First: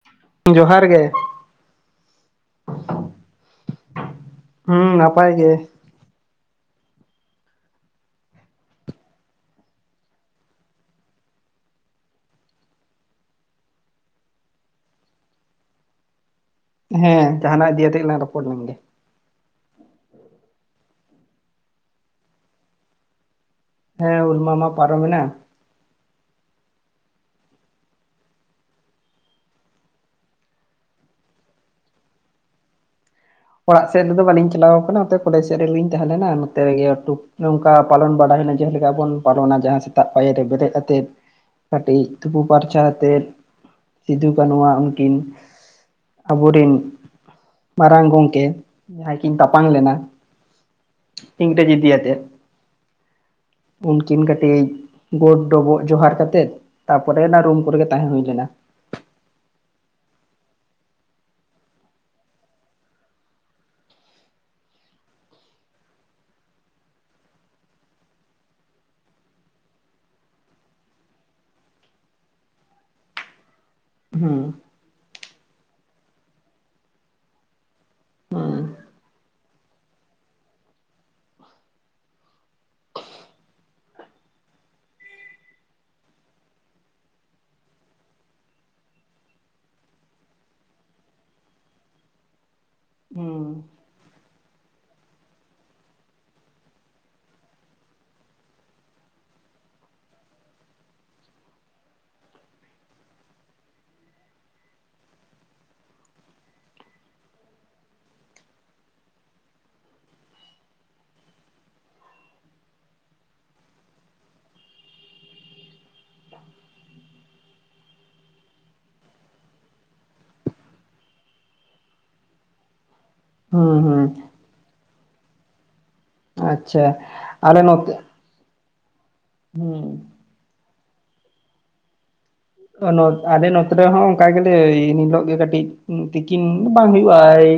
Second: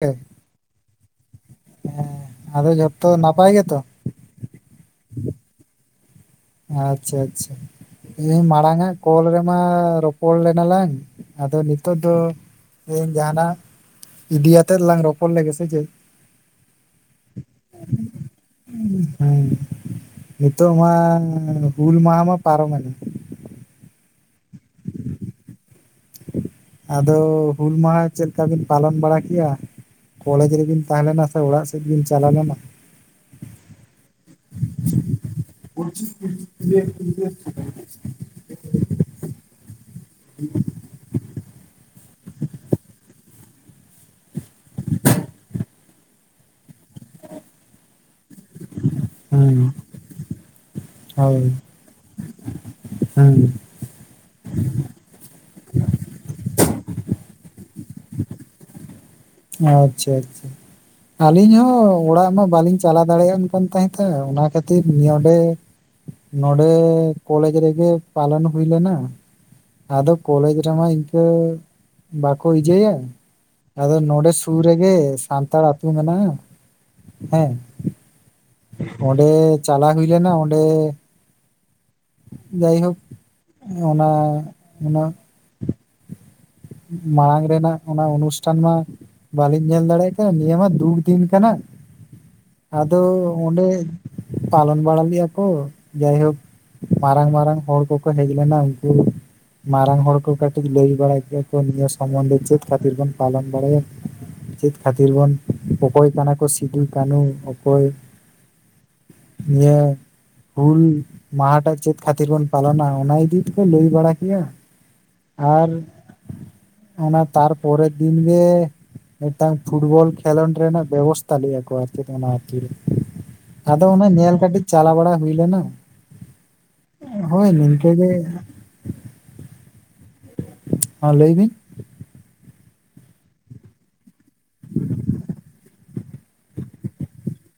ᱦᱮᱸ, ᱡᱚᱦᱟᱨ ᱜᱮ ᱟᱫᱚ ᱡᱚᱛᱚ ᱱᱟᱯᱟᱭ ᱜᱮᱛᱚ? ᱦᱩᱸ, ᱱᱟᱯᱟᱭ ᱜᱮ ᱾ ᱟᱪᱪᱷᱟ, ᱟᱪᱪᱷᱟ ᱾ ᱤ ᱢᱟᱲᱟᱝᱟ ᱠᱚᱞ ᱨᱮᱢᱟ ᱨᱚᱯᱚᱲ ᱞᱮᱱᱟ ᱞᱟᱝ, ᱟᱫᱚ ᱱᱤᱛᱚᱜ ᱫᱚ ᱤᱧ ᱡᱟᱦᱟᱸᱱᱟᱜ ᱤᱫᱤᱭᱟᱛᱮ ᱞᱟᱝ ᱨᱚᱯᱚᱲ ᱞᱮᱜᱮ ᱥᱮ ᱪᱮᱫ? ᱦᱮᱸ, ᱡᱟᱦᱟᱸᱱᱟᱜ ᱤᱫᱤᱭᱟᱛᱮᱜ ᱜᱮ ᱞᱟᱝ ᱨᱚᱯᱚᱲ ᱞᱮᱱ ᱜᱮ ᱾ ᱦᱮᱸ, ᱱᱤᱛᱚᱜ ᱢᱟ ᱦᱩᱞ ᱢᱟᱦᱟ ᱢᱟ ᱯᱟᱨᱚᱢ ᱮᱱᱟ ᱾ ᱦᱮᱸ, ᱦᱩᱞ ᱢᱟᱦᱟ ᱢᱟ ᱯᱟᱨᱚᱢ ᱮᱱᱟ ᱾ ᱟᱫᱚ ᱦᱩᱞ ᱢᱟᱦᱟ ᱪᱮᱫ ᱞᱮᱠᱟ ᱵᱤᱱ ᱯᱟᱞᱚᱱ ᱵᱟᱲᱟ ᱠᱮᱜᱼᱟ? ᱠᱚᱞᱮᱡᱽ ᱨᱮᱵᱤᱱ ᱛᱟᱦᱮᱸ ᱞᱮᱱᱟ ᱥᱮ ᱚᱲᱟᱜ ᱥᱮᱫ ᱵᱤᱱ ᱪᱟᱞᱟᱣ ᱞᱮᱱᱟ? ᱚᱲᱟᱜ ᱥᱮᱫ ᱨᱮᱫᱚ ᱵᱟᱹᱞᱤᱧ ᱪᱟᱞᱟᱣ ᱟᱠᱟᱱᱟ, ᱱᱚᱛᱮ ᱠᱚᱞᱮᱡᱽ ᱥᱮᱫ ᱨᱮᱜᱮ ᱞᱤᱧ ᱛᱟᱦᱮᱸ ᱞᱮᱱᱟ ᱾ ᱱᱚᱛᱮ ᱨᱮᱜᱮ ᱴᱩᱠ ᱱᱚᱝᱠᱟ ᱯᱟᱞᱚᱱ ᱵᱟᱲᱟ ᱦᱩᱭᱮᱱᱟ, ᱡᱟᱦᱟᱸ ᱞᱮᱠᱟ ᱵᱚᱱ ᱯᱟᱞᱚᱱᱟ ᱡᱟᱦᱟᱸ ᱥᱮᱛᱟᱜ ᱯᱟᱭᱟᱨ ᱨᱮ ᱵᱮᱨᱮᱫ ᱠᱟᱛᱮᱫ ᱾ ᱠᱟᱹᱴᱤᱡ ᱛᱩᱯᱩ ᱯᱷᱟᱨᱪᱟ ᱠᱟᱛᱮᱫ ᱥᱤᱫᱩ ᱠᱟᱹᱱᱩᱣᱟᱜ ᱩᱱᱠᱤᱱ ᱟᱵᱚᱨᱤᱱ ᱢᱟᱨᱟᱝ ᱜᱚᱝᱠᱮ ᱡᱟᱦᱟᱸᱭ ᱠᱤᱱ ᱦᱮᱸ ᱛᱟᱯᱟᱢ ᱞᱮᱱᱟ, ᱦᱳᱭ ᱤᱝᱨᱮᱡ ᱤᱫᱤᱭᱟᱛᱮ ᱦᱮᱸ ᱾ ᱩᱱᱠᱤᱱ ᱠᱟᱹᱴᱤᱡ ᱜᱚᱰ ᱰᱚᱵᱚᱜ ᱡᱚᱦᱟᱨ ᱠᱟᱛᱮ ᱛᱟᱯᱚᱨᱮ ᱚᱱᱟ ᱨᱩᱢ ᱠᱚᱨᱮ ᱜᱮ ᱛᱟᱦᱮᱸ ᱦᱩᱭ ᱞᱮᱱᱟ ᱾ ᱟᱪᱪᱷᱟ ᱟᱪᱪᱷᱟ ᱾ ᱟᱹᱞᱤᱧ ᱦᱚᱸ ᱚᱲᱟᱜ ᱢᱟ ᱵᱟᱹᱞᱤᱧ ᱪᱟᱞᱟᱣ ᱫᱟᱲᱮᱭᱟᱜ ᱠᱟᱱ ᱛᱟᱦᱮᱸᱫ ᱚᱱᱟ ᱠᱷᱟᱹᱛᱤᱨ ᱱᱚᱰᱮ ᱱᱚᱰᱮ ᱠᱚᱞᱮᱡᱽ ᱨᱮᱜᱮ ᱯᱟᱞᱚᱱ ᱦᱩᱭ ᱞᱮᱱᱟ ᱾ ᱟᱫᱚ ᱠᱚᱞᱮᱡᱽ ᱨᱮᱢᱟ ᱤᱱᱠᱟᱹ ᱵᱟᱠᱚ ᱤᱡᱟᱹᱭᱟ᱾ ᱟᱫᱚ ᱱᱚᱰᱮ ᱦᱩᱸ ᱥᱩᱨ ᱨᱮᱜᱮ ᱥᱟᱱᱛᱟᱲ ᱟᱛᱩ ᱢᱮᱱᱟᱜᱼᱟ, ᱦᱮᱸ ᱾ ᱚᱸᱰᱮ ᱪᱟᱞᱟᱣ ᱦᱩᱭ ᱞᱮᱱᱟ, ᱚᱸᱰᱮ ᱡᱟᱭᱦᱳᱠ ᱚᱱᱟ ᱚᱱᱟ ᱢᱟᱲᱟᱝ ᱨᱮᱱᱟᱜ ᱚᱱᱟ ᱚᱱᱩᱥᱴᱷᱟᱱ ᱢᱟ ᱵᱟᱹᱞᱤᱧ ᱧᱮᱞ ᱫᱟᱲᱮᱭᱟᱜ ᱛᱟᱦᱮᱸ ᱱᱤᱭᱟᱹ ᱢᱟ ᱫᱩᱠ ᱫᱤᱱ ᱠᱟᱱᱟ ᱾ ᱟᱫᱚ ᱦᱩᱸ ᱚᱸᱰᱮ ᱯᱟᱞᱚᱱ ᱵᱟᱲᱟ ᱞᱮᱜᱼᱟ ᱠᱚ, ᱡᱟᱭᱦᱳᱠ ᱢᱟᱨᱟᱝ ᱢᱟᱨᱟᱝ ᱦᱚᱲ ᱠᱚᱠᱚ ᱦᱮᱡ ᱞᱮᱱᱟ ᱾ ᱩᱱᱠᱩ ᱢᱟᱨᱟᱝ ᱦᱚᱲ ᱠᱚ ᱠᱟᱹᱴᱤᱡ ᱞᱟᱹᱭ ᱵᱟᱲᱟᱭ ᱠᱮ ᱚ ᱱᱤᱭᱟᱹ ᱥᱚᱢᱚᱱᱫᱷᱮ ᱪᱮᱫ ᱠᱷᱟᱹᱛᱤᱨ ᱵᱚᱱ ᱯᱟᱞᱚᱱ ᱵᱟᱲᱟᱭᱟ ᱾ ᱪᱮᱫ ᱠᱷᱟᱹᱛᱤᱨ ᱵᱚᱱ, ᱚᱠᱚᱭ ᱠᱟᱱᱟ ᱠᱚ ᱥᱤᱫᱩ ᱠᱟᱹᱱᱦᱩ, ᱚᱠᱚᱭ ᱤᱭᱟᱹ ᱦᱩᱞ ᱢᱟᱦᱟᱴᱟᱜ ᱪᱮᱫ ᱠᱷᱟᱹᱛᱤᱨ ᱵᱚᱱ ᱯᱟᱞᱚᱱᱟ ᱚᱱᱟ ᱤᱫᱤ ᱛᱮᱠᱚ ᱞᱟᱹᱭ ᱵᱟᱲᱟ ᱠᱮᱜᱼᱟ ᱾ ᱟᱨ ᱚᱱᱟ ᱛᱟᱨᱯᱚᱨᱮ ᱫᱤᱱ ᱜᱮ, ᱢᱤᱫᱴᱟᱝ ᱯᱷᱩᱴᱵᱚᱞ ᱠᱷᱮᱞᱳᱸᱰ ᱨᱮᱱᱟᱜ ᱵᱮᱵᱚᱥᱛᱷᱟ ᱞᱮᱭᱟ ᱠᱚ ᱟᱨᱪᱮᱫ ᱚᱱᱟ ᱟᱛᱩ ᱨᱮ ᱾ ᱦᱩᱸ ᱟᱫᱚ ᱦᱩᱸ ᱚᱱᱟ ᱧᱮᱞ ᱠᱟᱹᱴᱤᱡ ᱪᱟᱞᱟᱣ ᱵᱟᱲᱟ ᱦᱩᱭ ᱞᱮᱱᱟ ᱟᱪᱪᱷᱟ ᱾ ᱦᱳᱭ, ᱟᱞᱮ ᱱᱚᱛᱮ ᱱᱤᱝᱠᱟ ᱜᱮ ᱾ ᱦᱩᱸ ᱦᱚᱸ ᱞᱟᱹᱭ ᱵᱤᱱ᱾ ᱟᱞᱮ ᱱᱚᱛᱮ ᱨᱮᱦᱚᱸ ᱚᱱᱠᱟ ᱜᱮᱞᱮ ᱮᱱᱦᱤᱞᱳᱜ ᱜᱮ ᱠᱟᱹᱴᱤᱡ, ᱛᱤᱠᱤᱱ ᱵᱟᱝ ᱦᱩᱭᱩᱜᱼᱟ ᱮᱤ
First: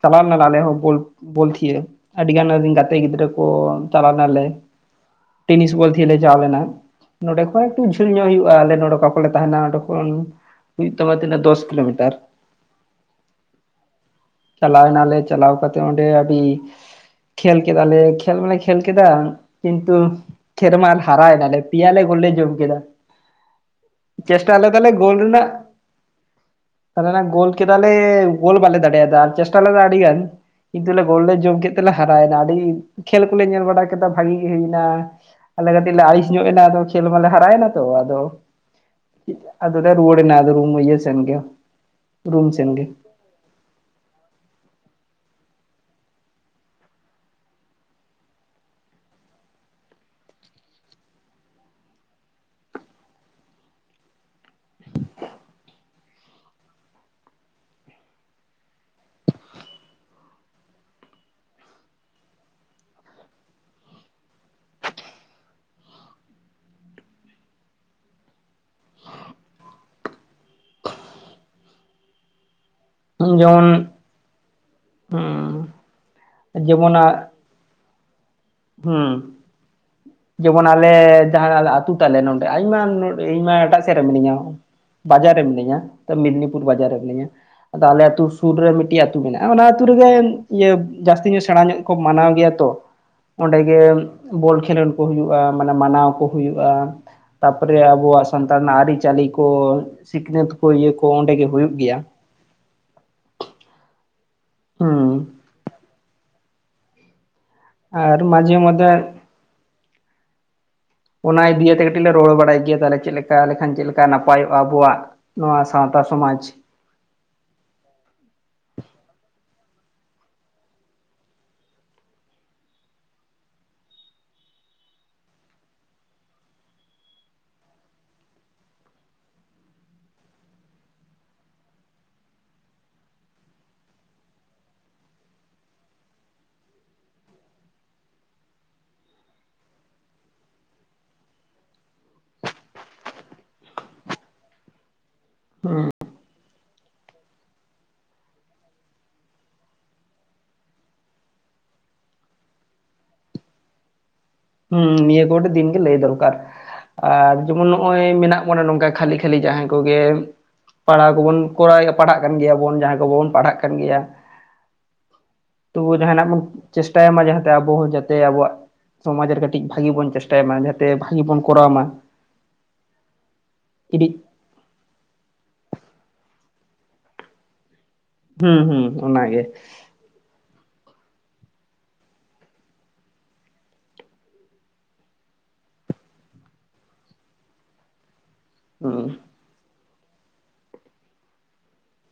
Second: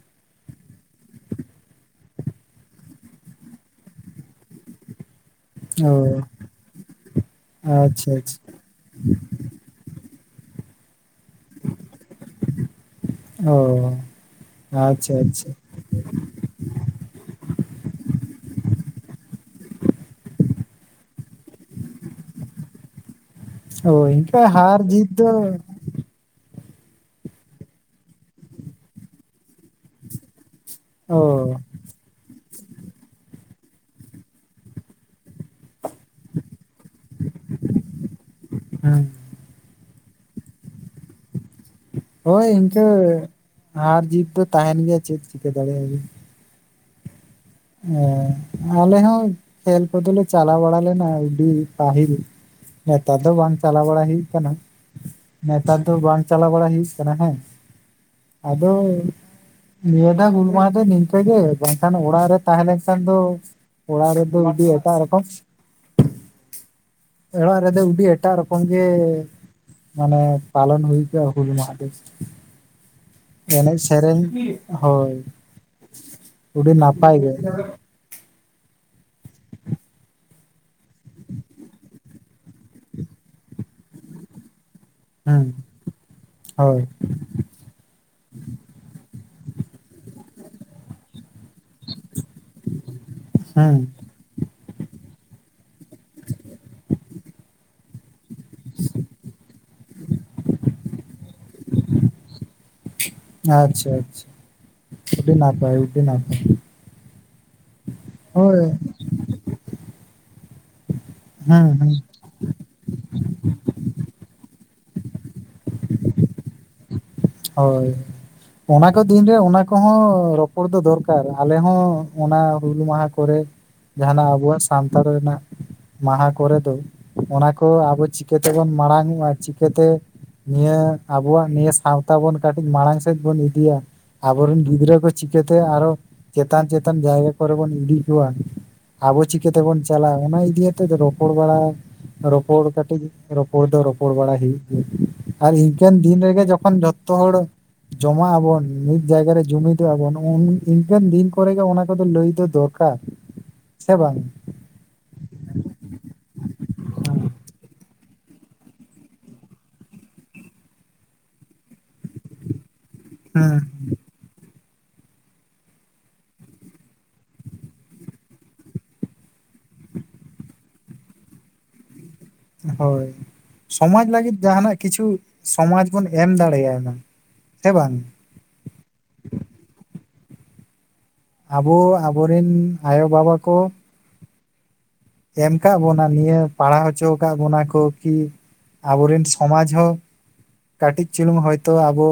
ᱪᱟᱞᱟᱣ ᱞᱮᱱᱟ ᱟᱞᱮ ᱦᱚᱸ ᱵᱚᱞ ᱵᱚᱞᱛᱷᱤᱭᱟᱹ ᱟᱹᱰᱤ ᱜᱟᱱ ᱜᱟᱛᱮ ᱜᱤᱫᱽᱨᱟᱹ ᱠᱚ ᱪᱟᱞᱟᱣ ᱞᱮᱱᱟᱞᱮ᱾ ᱴᱮᱱᱤᱥ ᱚ ᱵᱚᱞ ᱛᱷᱤᱭᱟᱹ ᱞᱮ ᱪᱟᱣ ᱞᱮᱱᱟ ᱱᱚᱸᱰᱮ ᱠᱷᱚᱡ ᱮᱠᱴᱩ ᱡᱷᱟᱹᱞ ᱟᱪᱪᱷᱟ ᱧᱚᱜ ᱦᱩᱭᱩᱜᱼᱟ ᱟᱪᱪᱷᱟ ᱟᱞᱮ ᱱᱚᱰᱮ ᱠᱷᱚᱱ ᱛᱟᱸᱦᱮᱱᱟ ᱚᱸᱰᱮ ᱠᱷᱚᱱ ᱦᱩᱭᱩᱜ ᱛᱟᱢᱟ ᱛᱤᱱᱟᱹᱜ ᱫᱚᱥ ᱠᱤᱞᱳᱢᱤᱴᱟᱨ᱾ ᱚ ᱪᱟᱞᱟᱣ ᱟᱪᱪᱷᱟ ᱮᱱᱟᱞᱮ ᱟᱪᱪᱷᱟ ᱪᱟᱞᱟᱣ ᱠᱟᱛᱮ ᱚᱸᱰᱮ ᱟᱹᱰᱤ ᱠᱷᱮᱞ ᱠᱮᱫᱟᱞᱮ ᱠᱷᱮᱞ ᱢᱟᱞᱮ ᱠᱷᱮᱞ ᱠᱮᱫᱟ ᱠᱤᱱᱛᱩ, ᱠᱷᱮᱞ ᱨᱮᱢᱟᱞᱮ ᱦᱟᱨᱟᱭ ᱮᱱᱟᱞᱮ ᱯᱮᱭᱟ ᱞᱮ ᱜᱚᱞ ᱞᱮ ᱡᱚᱢ ᱠᱮᱫᱟ᱾ ᱚ ᱤᱱᱠᱟᱹ ᱪᱮᱥᱴᱟ ᱦᱟᱨ ᱞᱮᱫᱟᱞᱮ ᱡᱤᱛ ᱜᱳᱞ ᱫᱚ ᱨᱮᱱᱟᱜ, - - ᱜᱳᱞ ᱠᱮᱫᱟᱞᱮ ᱜᱳᱞ ᱵᱟᱞᱮ ᱫᱟᱲᱮᱭᱟᱫᱟ ᱟᱨ ᱪᱮᱥᱴᱟ ᱞᱮᱫᱟ ᱟᱹᱰᱤ ᱜᱟᱱ ᱠᱤᱱᱛᱩ ᱞᱮ ᱚ ᱜᱚᱞ ᱞᱮ ᱡᱚᱢ ᱠᱮᱫ ᱛᱮᱞᱮ ᱦᱟᱨᱟᱣ ᱮᱱᱟ ᱟᱹᱰᱤ ᱠᱷᱹᱞ ᱠᱚᱞᱮ ᱧᱮᱞ ᱵᱟᱲᱟ ᱠᱮᱫᱟ ᱵᱷᱟᱜᱤ ᱜᱮ ᱦᱩᱭᱮᱱᱟ᱾ ᱟᱞᱮ ᱠᱟᱹᱴᱤᱡ ᱞᱮ ᱟᱹᱲᱤᱥ ᱧᱚᱜ ᱮᱱᱟ ᱟᱫᱚ ᱠᱷᱮᱞ ᱢᱟᱞᱮ ᱦᱟᱨᱟᱣ ᱮᱱᱟ ᱛᱚ ᱟᱫᱚ, ᱦᱩᱸ ᱟᱫᱚ ᱞᱮ ᱨᱩᱣᱟᱲ ᱮᱱᱟ ᱨᱩᱢ ᱤᱭᱟᱹ ᱥᱮᱱ ᱜᱮ᱾ ᱦᱳᱭ ᱨᱩᱢ ᱥᱮᱱ ᱤᱱᱠᱟᱹ ᱜᱮ ᱦᱟᱨ ᱡᱤᱛ ᱫᱚ ᱛᱟᱸᱦᱮᱱ ᱜᱮᱭᱟ ᱪᱮᱫ ᱪᱤᱠᱟᱹ ᱫᱟᱲᱮᱭᱟᱜ ᱵᱤᱱ᱾ ᱦᱚᱸ ᱟᱞᱮ ᱦᱚᱸ ᱠᱷᱮᱞ ᱠᱚᱫᱚᱞᱮ ᱪᱟᱞᱟᱣ ᱵᱟᱲᱟ ᱞᱮᱱᱟ ᱟᱹᱰᱤ ᱯᱟᱹᱦᱤᱞ, ᱱᱮᱛᱟᱨ ᱫᱚ ᱵᱟᱝ ᱪᱟᱞᱟᱣ ᱵᱟᱲᱟ ᱦᱩᱭ ᱠᱟᱱᱟ᱾ ᱱᱮᱛᱟᱨ ᱫᱚ ᱵᱟᱝ ᱪᱟᱞᱟᱣ ᱵᱟᱲᱟ ᱦᱩᱭᱩᱜ ᱠᱟᱱᱟ ᱦᱮᱸ᱾ ᱟᱫᱚ ᱱᱤᱭᱟᱹ ᱫᱷᱟᱣ ᱜᱩᱞ ᱢᱟᱦ ᱫᱚ ᱱᱤᱝᱠᱟᱹ ᱜᱮ, ᱵᱟᱝᱠᱷᱟᱱ ᱚᱲᱟᱜ ᱨᱮ ᱛᱟᱦᱮᱸᱞᱮᱱ ᱠᱷᱟᱱ ᱫᱚ, ᱚᱲᱟᱜ ᱨᱮᱫᱚ ᱩᱰᱤ ᱮᱴᱟᱜ ᱨᱚᱠᱚᱢ᱾ ᱚᱲᱟᱜ ᱨᱮᱫᱚ ᱩᱵᱤ ᱮᱴᱟᱜ ᱨᱚᱠᱚᱢ ᱜᱮ ᱢᱟᱱᱮ ᱯᱟᱞᱚᱱ ᱦᱩᱭ ᱠᱚᱜ-ᱟ ᱾ ᱦᱩᱞ ᱢᱟᱦᱟ ᱫᱚ ᱡᱮᱢᱚᱱ ᱮᱱᱮᱡ ᱥᱮᱨᱮᱧ ᱦᱳᱭ ᱦᱩᱸ ᱚᱹᱰᱤ ᱡᱮᱢᱚᱱ ᱱᱟᱯᱟᱭ ᱜᱮ᱾ ᱦᱩᱸ ᱡᱮᱢᱚᱱ ᱟᱞᱮ ᱡᱟᱦᱟᱸ ᱟᱹᱛᱩ ᱛᱟᱞᱮ ᱱᱚᱰᱮ ᱟᱭᱢᱟ ᱱᱚᱲᱮ ᱤᱧᱢᱟ ᱮᱴᱟᱜ ᱥᱮᱫ ᱨᱮ ᱢᱤᱱᱟᱹᱧᱟ᱾ ᱵᱟᱡᱟᱨ ᱨᱮ ᱦᱩᱸ ᱢᱤᱱᱟᱹᱧᱟ᱾ ᱛᱚ ᱢᱮᱫᱽᱱᱤᱯᱩᱨ ᱦᱳᱭ ᱵᱟᱡᱟᱨ ᱨᱮ ᱢᱤᱱᱟᱹᱧᱟ᱾ ᱟᱫᱚ ᱟᱞᱮ ᱟᱹᱛᱩ ᱥᱩᱨ ᱨᱮ ᱢᱤᱫᱴᱤᱡ ᱟᱹᱛᱩ ᱢᱮᱱᱟᱜᱼᱟ᱾ ᱚᱱᱟ ᱟᱹᱛᱩ ᱨᱮᱫᱚ ᱤᱭᱟᱹ ᱡᱟᱹᱥᱛᱤ ᱧᱚᱜ ᱥᱮᱬᱟ ᱧᱚᱜ ᱜᱮᱠᱚ ᱢᱟᱱᱟᱣ ᱜᱮᱭᱟ ᱛᱚ᱾ ᱚᱸᱰᱮ ᱦᱩᱸ ᱜᱮ ᱵᱚᱞ ᱠᱷᱮᱞᱳᱰ ᱠᱚ ᱦᱩᱭᱩᱜᱼᱟ᱾ ᱢᱟᱱᱮ ᱢᱟᱱᱟᱣ ᱠᱚ ᱦᱩᱭᱩᱜᱼᱟ᱾ ᱛᱟᱯᱚᱨᱮ ᱟᱵᱚᱣᱟᱼᱜ ᱥᱟᱱᱛᱟᱲ ᱨᱮᱱᱟᱼᱜ ᱟᱹᱨᱤ ᱪᱟᱹᱞᱤ ᱠᱚ ᱥᱤᱠᱷᱱᱟᱹᱛ ᱠᱚ ᱤᱭᱟᱹ ᱠᱚ ᱚᱸᱰᱮ ᱜᱮ ᱦᱩᱭᱩᱜ ᱜᱮᱭᱟ᱾ ᱟᱪᱪᱷᱟ - ᱟᱪᱪᱷᱟ ᱦᱩᱸ ᱩᱰᱮ ᱱᱟᱯᱟᱭ, ᱩᱰᱮ ᱱᱟᱯᱟᱭ᱾ ᱟᱨ ᱢᱟᱡᱮ ᱦᱳᱭ ᱢᱫᱷᱮ ᱚᱱᱟ ᱦᱩᱸ ᱫᱤᱭᱟᱛᱮ ᱦᱩᱸ ᱠᱟᱹᱴᱤᱡ ᱞᱮ ᱛᱚᱵᱮ ᱵᱟᱲᱟᱭ ᱜᱮᱭᱟ ᱛᱟᱞᱦᱮ ᱪᱮᱫ ᱞᱮᱠᱟᱠᱷᱟᱱ ᱪᱮᱫ ᱞᱮᱠᱟ ᱱᱟᱯᱟᱭᱚᱜᱼᱟ᱾ ᱟᱵᱚᱣᱟᱼᱜ ᱱᱚᱣᱟ ᱥᱟᱶᱛᱟ ᱥᱚᱢᱟᱡᱽ᱾ ᱦᱳᱭ ᱚᱱᱟ ᱠᱚ ᱫᱤᱱᱨᱮ ᱚᱱᱟ ᱠᱚᱦᱚᱸ ᱨᱚᱯᱚᱲ ᱫᱚ ᱫᱚᱨᱠᱟᱨ, ᱟᱞᱮᱦᱚᱸ ᱚᱱᱟ ᱦᱩᱞ ᱢᱟᱦᱟ ᱠᱚᱨᱮ ᱡᱟᱦᱟᱱᱟᱼᱜ ᱟᱵᱚᱣᱟᱼᱜ ᱥᱟᱶᱟᱱᱛᱟᱲ ᱨᱮᱱᱟᱜ ᱢᱟᱦᱟ ᱠᱚᱨᱮ ᱫᱚ ᱚᱱᱟ ᱠᱚ ᱟᱵᱚ ᱪᱤᱠᱟᱹᱛᱮᱵᱚᱱ ᱢᱟᱲᱟᱝᱜᱼᱟ᱾ ᱪᱤᱠᱟᱹᱛᱮ ᱱᱤᱭᱟᱹ ᱟᱵᱚᱣᱟᱼᱜ ᱱᱤᱭᱟᱹ ᱥᱟᱶᱛᱟ ᱵᱚᱱ ᱠᱟᱹᱴᱤᱡ ᱢᱟᱲᱟᱝ ᱥᱮᱫ ᱵᱚᱱ ᱤᱫᱤᱭᱟ᱾ ᱟᱵᱚᱨᱤᱱ ᱜᱤᱫᱽᱨᱟᱹ ᱠᱚ ᱪᱤᱠᱟᱹᱛᱮ ᱟᱨᱚ ᱪᱮᱛᱟᱱ - ᱪᱮᱛᱟᱱ ᱡᱟᱭᱜᱟ ᱠᱚᱨᱮ ᱵᱚᱱ ᱤᱫᱤ ᱠᱚᱣᱟ᱾ ᱟᱵᱚ ᱪᱤᱠᱟᱹ ᱛᱮᱵᱚᱱ ᱪᱟᱞᱟᱜᱼᱟ᱾ ᱚᱱᱟ ᱤᱫᱤᱭᱟᱛᱮ ᱨᱚᱯᱚᱲ ᱵᱟᱲᱟ᱾ ᱨᱚᱯᱚᱲ ᱠᱟᱹᱴᱤᱡ ᱨᱚᱯᱚᱲ ᱫᱚ ᱨᱚᱯᱚᱲ ᱵᱟᱲᱟᱭ ᱦᱩᱭᱩᱜ ᱜᱮᱭᱟ᱾ ᱟᱨ ᱦᱩᱸ ᱤᱱᱠᱟᱹᱱ ᱫᱤᱱ ᱨᱮᱜᱮ ᱡᱚ ᱠᱷᱟᱱ ᱡᱚᱛᱚ ᱦᱚᱲ ᱡᱚᱢᱟᱜ ᱟᱵᱚᱱ ᱢᱤᱫ ᱡᱟᱭᱜᱟᱨᱮ ᱡᱩᱢᱤᱫᱚᱜ ᱟᱵᱚᱱ, ᱤᱱᱠᱟᱱ ᱫᱤᱱ ᱠᱚᱨᱮ ᱜᱮ ᱚᱱᱟ ᱠᱚᱫᱚ ᱞᱟᱹᱭ ᱫᱚ ᱫᱚᱨ ᱠᱟᱨ ᱥᱮ ᱵᱟᱝ? ᱦᱩᱸ ᱱᱤᱭᱟᱹ ᱫᱚ ᱠᱟᱹᱴᱤᱡ ᱫᱤᱱ ᱜᱮ ᱞᱟᱹᱭ ᱫᱚᱨᱠᱟᱨ᱾ ᱟᱨ ᱡᱮᱢᱚᱱ ᱱᱚᱜᱼᱚᱭ ᱢᱮᱱᱟᱜ ᱵᱚᱱᱟ ᱱᱚᱝᱠᱟ ᱠᱷᱟᱹᱞᱤ- ᱠᱷᱟᱹᱞᱤ ᱡᱟᱦᱟᱸᱭ ᱠᱚᱜᱮ᱾ ᱯᱟᱲᱦᱟᱣ ᱠᱚᱵᱚᱱ ᱠᱚᱨᱟᱣ ᱯᱟᱲᱦᱟᱜ ᱠᱟᱱ ᱜᱮᱭᱟᱵᱚᱱ ᱡᱟᱦᱟᱸᱭ ᱠᱚ ᱵᱟᱵᱚᱱ ᱦᱮᱸ ᱯᱟᱲᱦᱟᱜ ᱠᱟᱱ ᱜᱮᱭᱟ᱾ ᱛᱚᱵᱩ ᱡᱟᱦᱟᱱᱟᱼᱜ ᱵᱚᱱ ᱪᱮᱥᱴᱟᱭᱢᱟ, ᱟᱵᱚ ᱦᱚᱸ ᱡᱟᱛᱮ ᱟᱵᱚᱣᱟᱼᱜ ᱾ ᱥᱚᱢᱟᱡᱽ ᱨᱮ ᱠᱟᱹᱴᱤᱡ ᱵᱷᱟᱜᱤ ᱵᱚᱱ ᱪᱮᱥᱴᱟᱭ ᱢᱟ᱾ ᱡᱟᱛᱮ ᱵᱷᱟᱜᱤ ᱵᱚᱱ ᱠᱚᱨᱟᱣ ᱢᱟ᱿ ᱦᱳᱭ ᱥᱚᱢᱟᱡᱽ ᱠᱟᱹᱴᱤᱡ ᱞᱟᱹᱜᱤᱫ ᱡᱟᱦᱟᱱᱟᱼᱜ ᱠᱤᱪᱷᱩ ᱥᱚᱢᱟᱡᱽ ᱵᱚᱱ ᱮᱢ ᱫᱟᱲᱮᱭᱟᱭ ᱢᱟ ᱥᱮ ᱵᱟᱝ᱾ ᱦᱩᱸ- ᱦᱩᱸ ᱚᱱᱟᱜᱮ᱾ ᱟᱵᱚ ᱟᱵᱚᱨᱤᱱ ᱟᱭᱳ ᱵᱟᱵᱟ ᱠᱚ᱾ ᱮᱢ ᱠᱟᱫ ᱵᱚᱱᱟ ᱱᱤᱭᱟᱹ ᱯᱟᱲᱦᱟᱣ ᱦᱚᱪᱚ ᱟᱠᱟᱫ ᱵᱚᱱᱟ ᱠᱚ, ᱠᱤ ᱦᱩᱸ ᱟᱵᱚᱨᱮᱱ ᱥᱚᱢᱟᱡᱽ ᱦᱚᱸ ᱠᱟᱹᱴᱤᱡ ᱪᱩᱞᱩᱝ ᱦᱚᱭᱛᱳ ᱟᱵᱚ᱾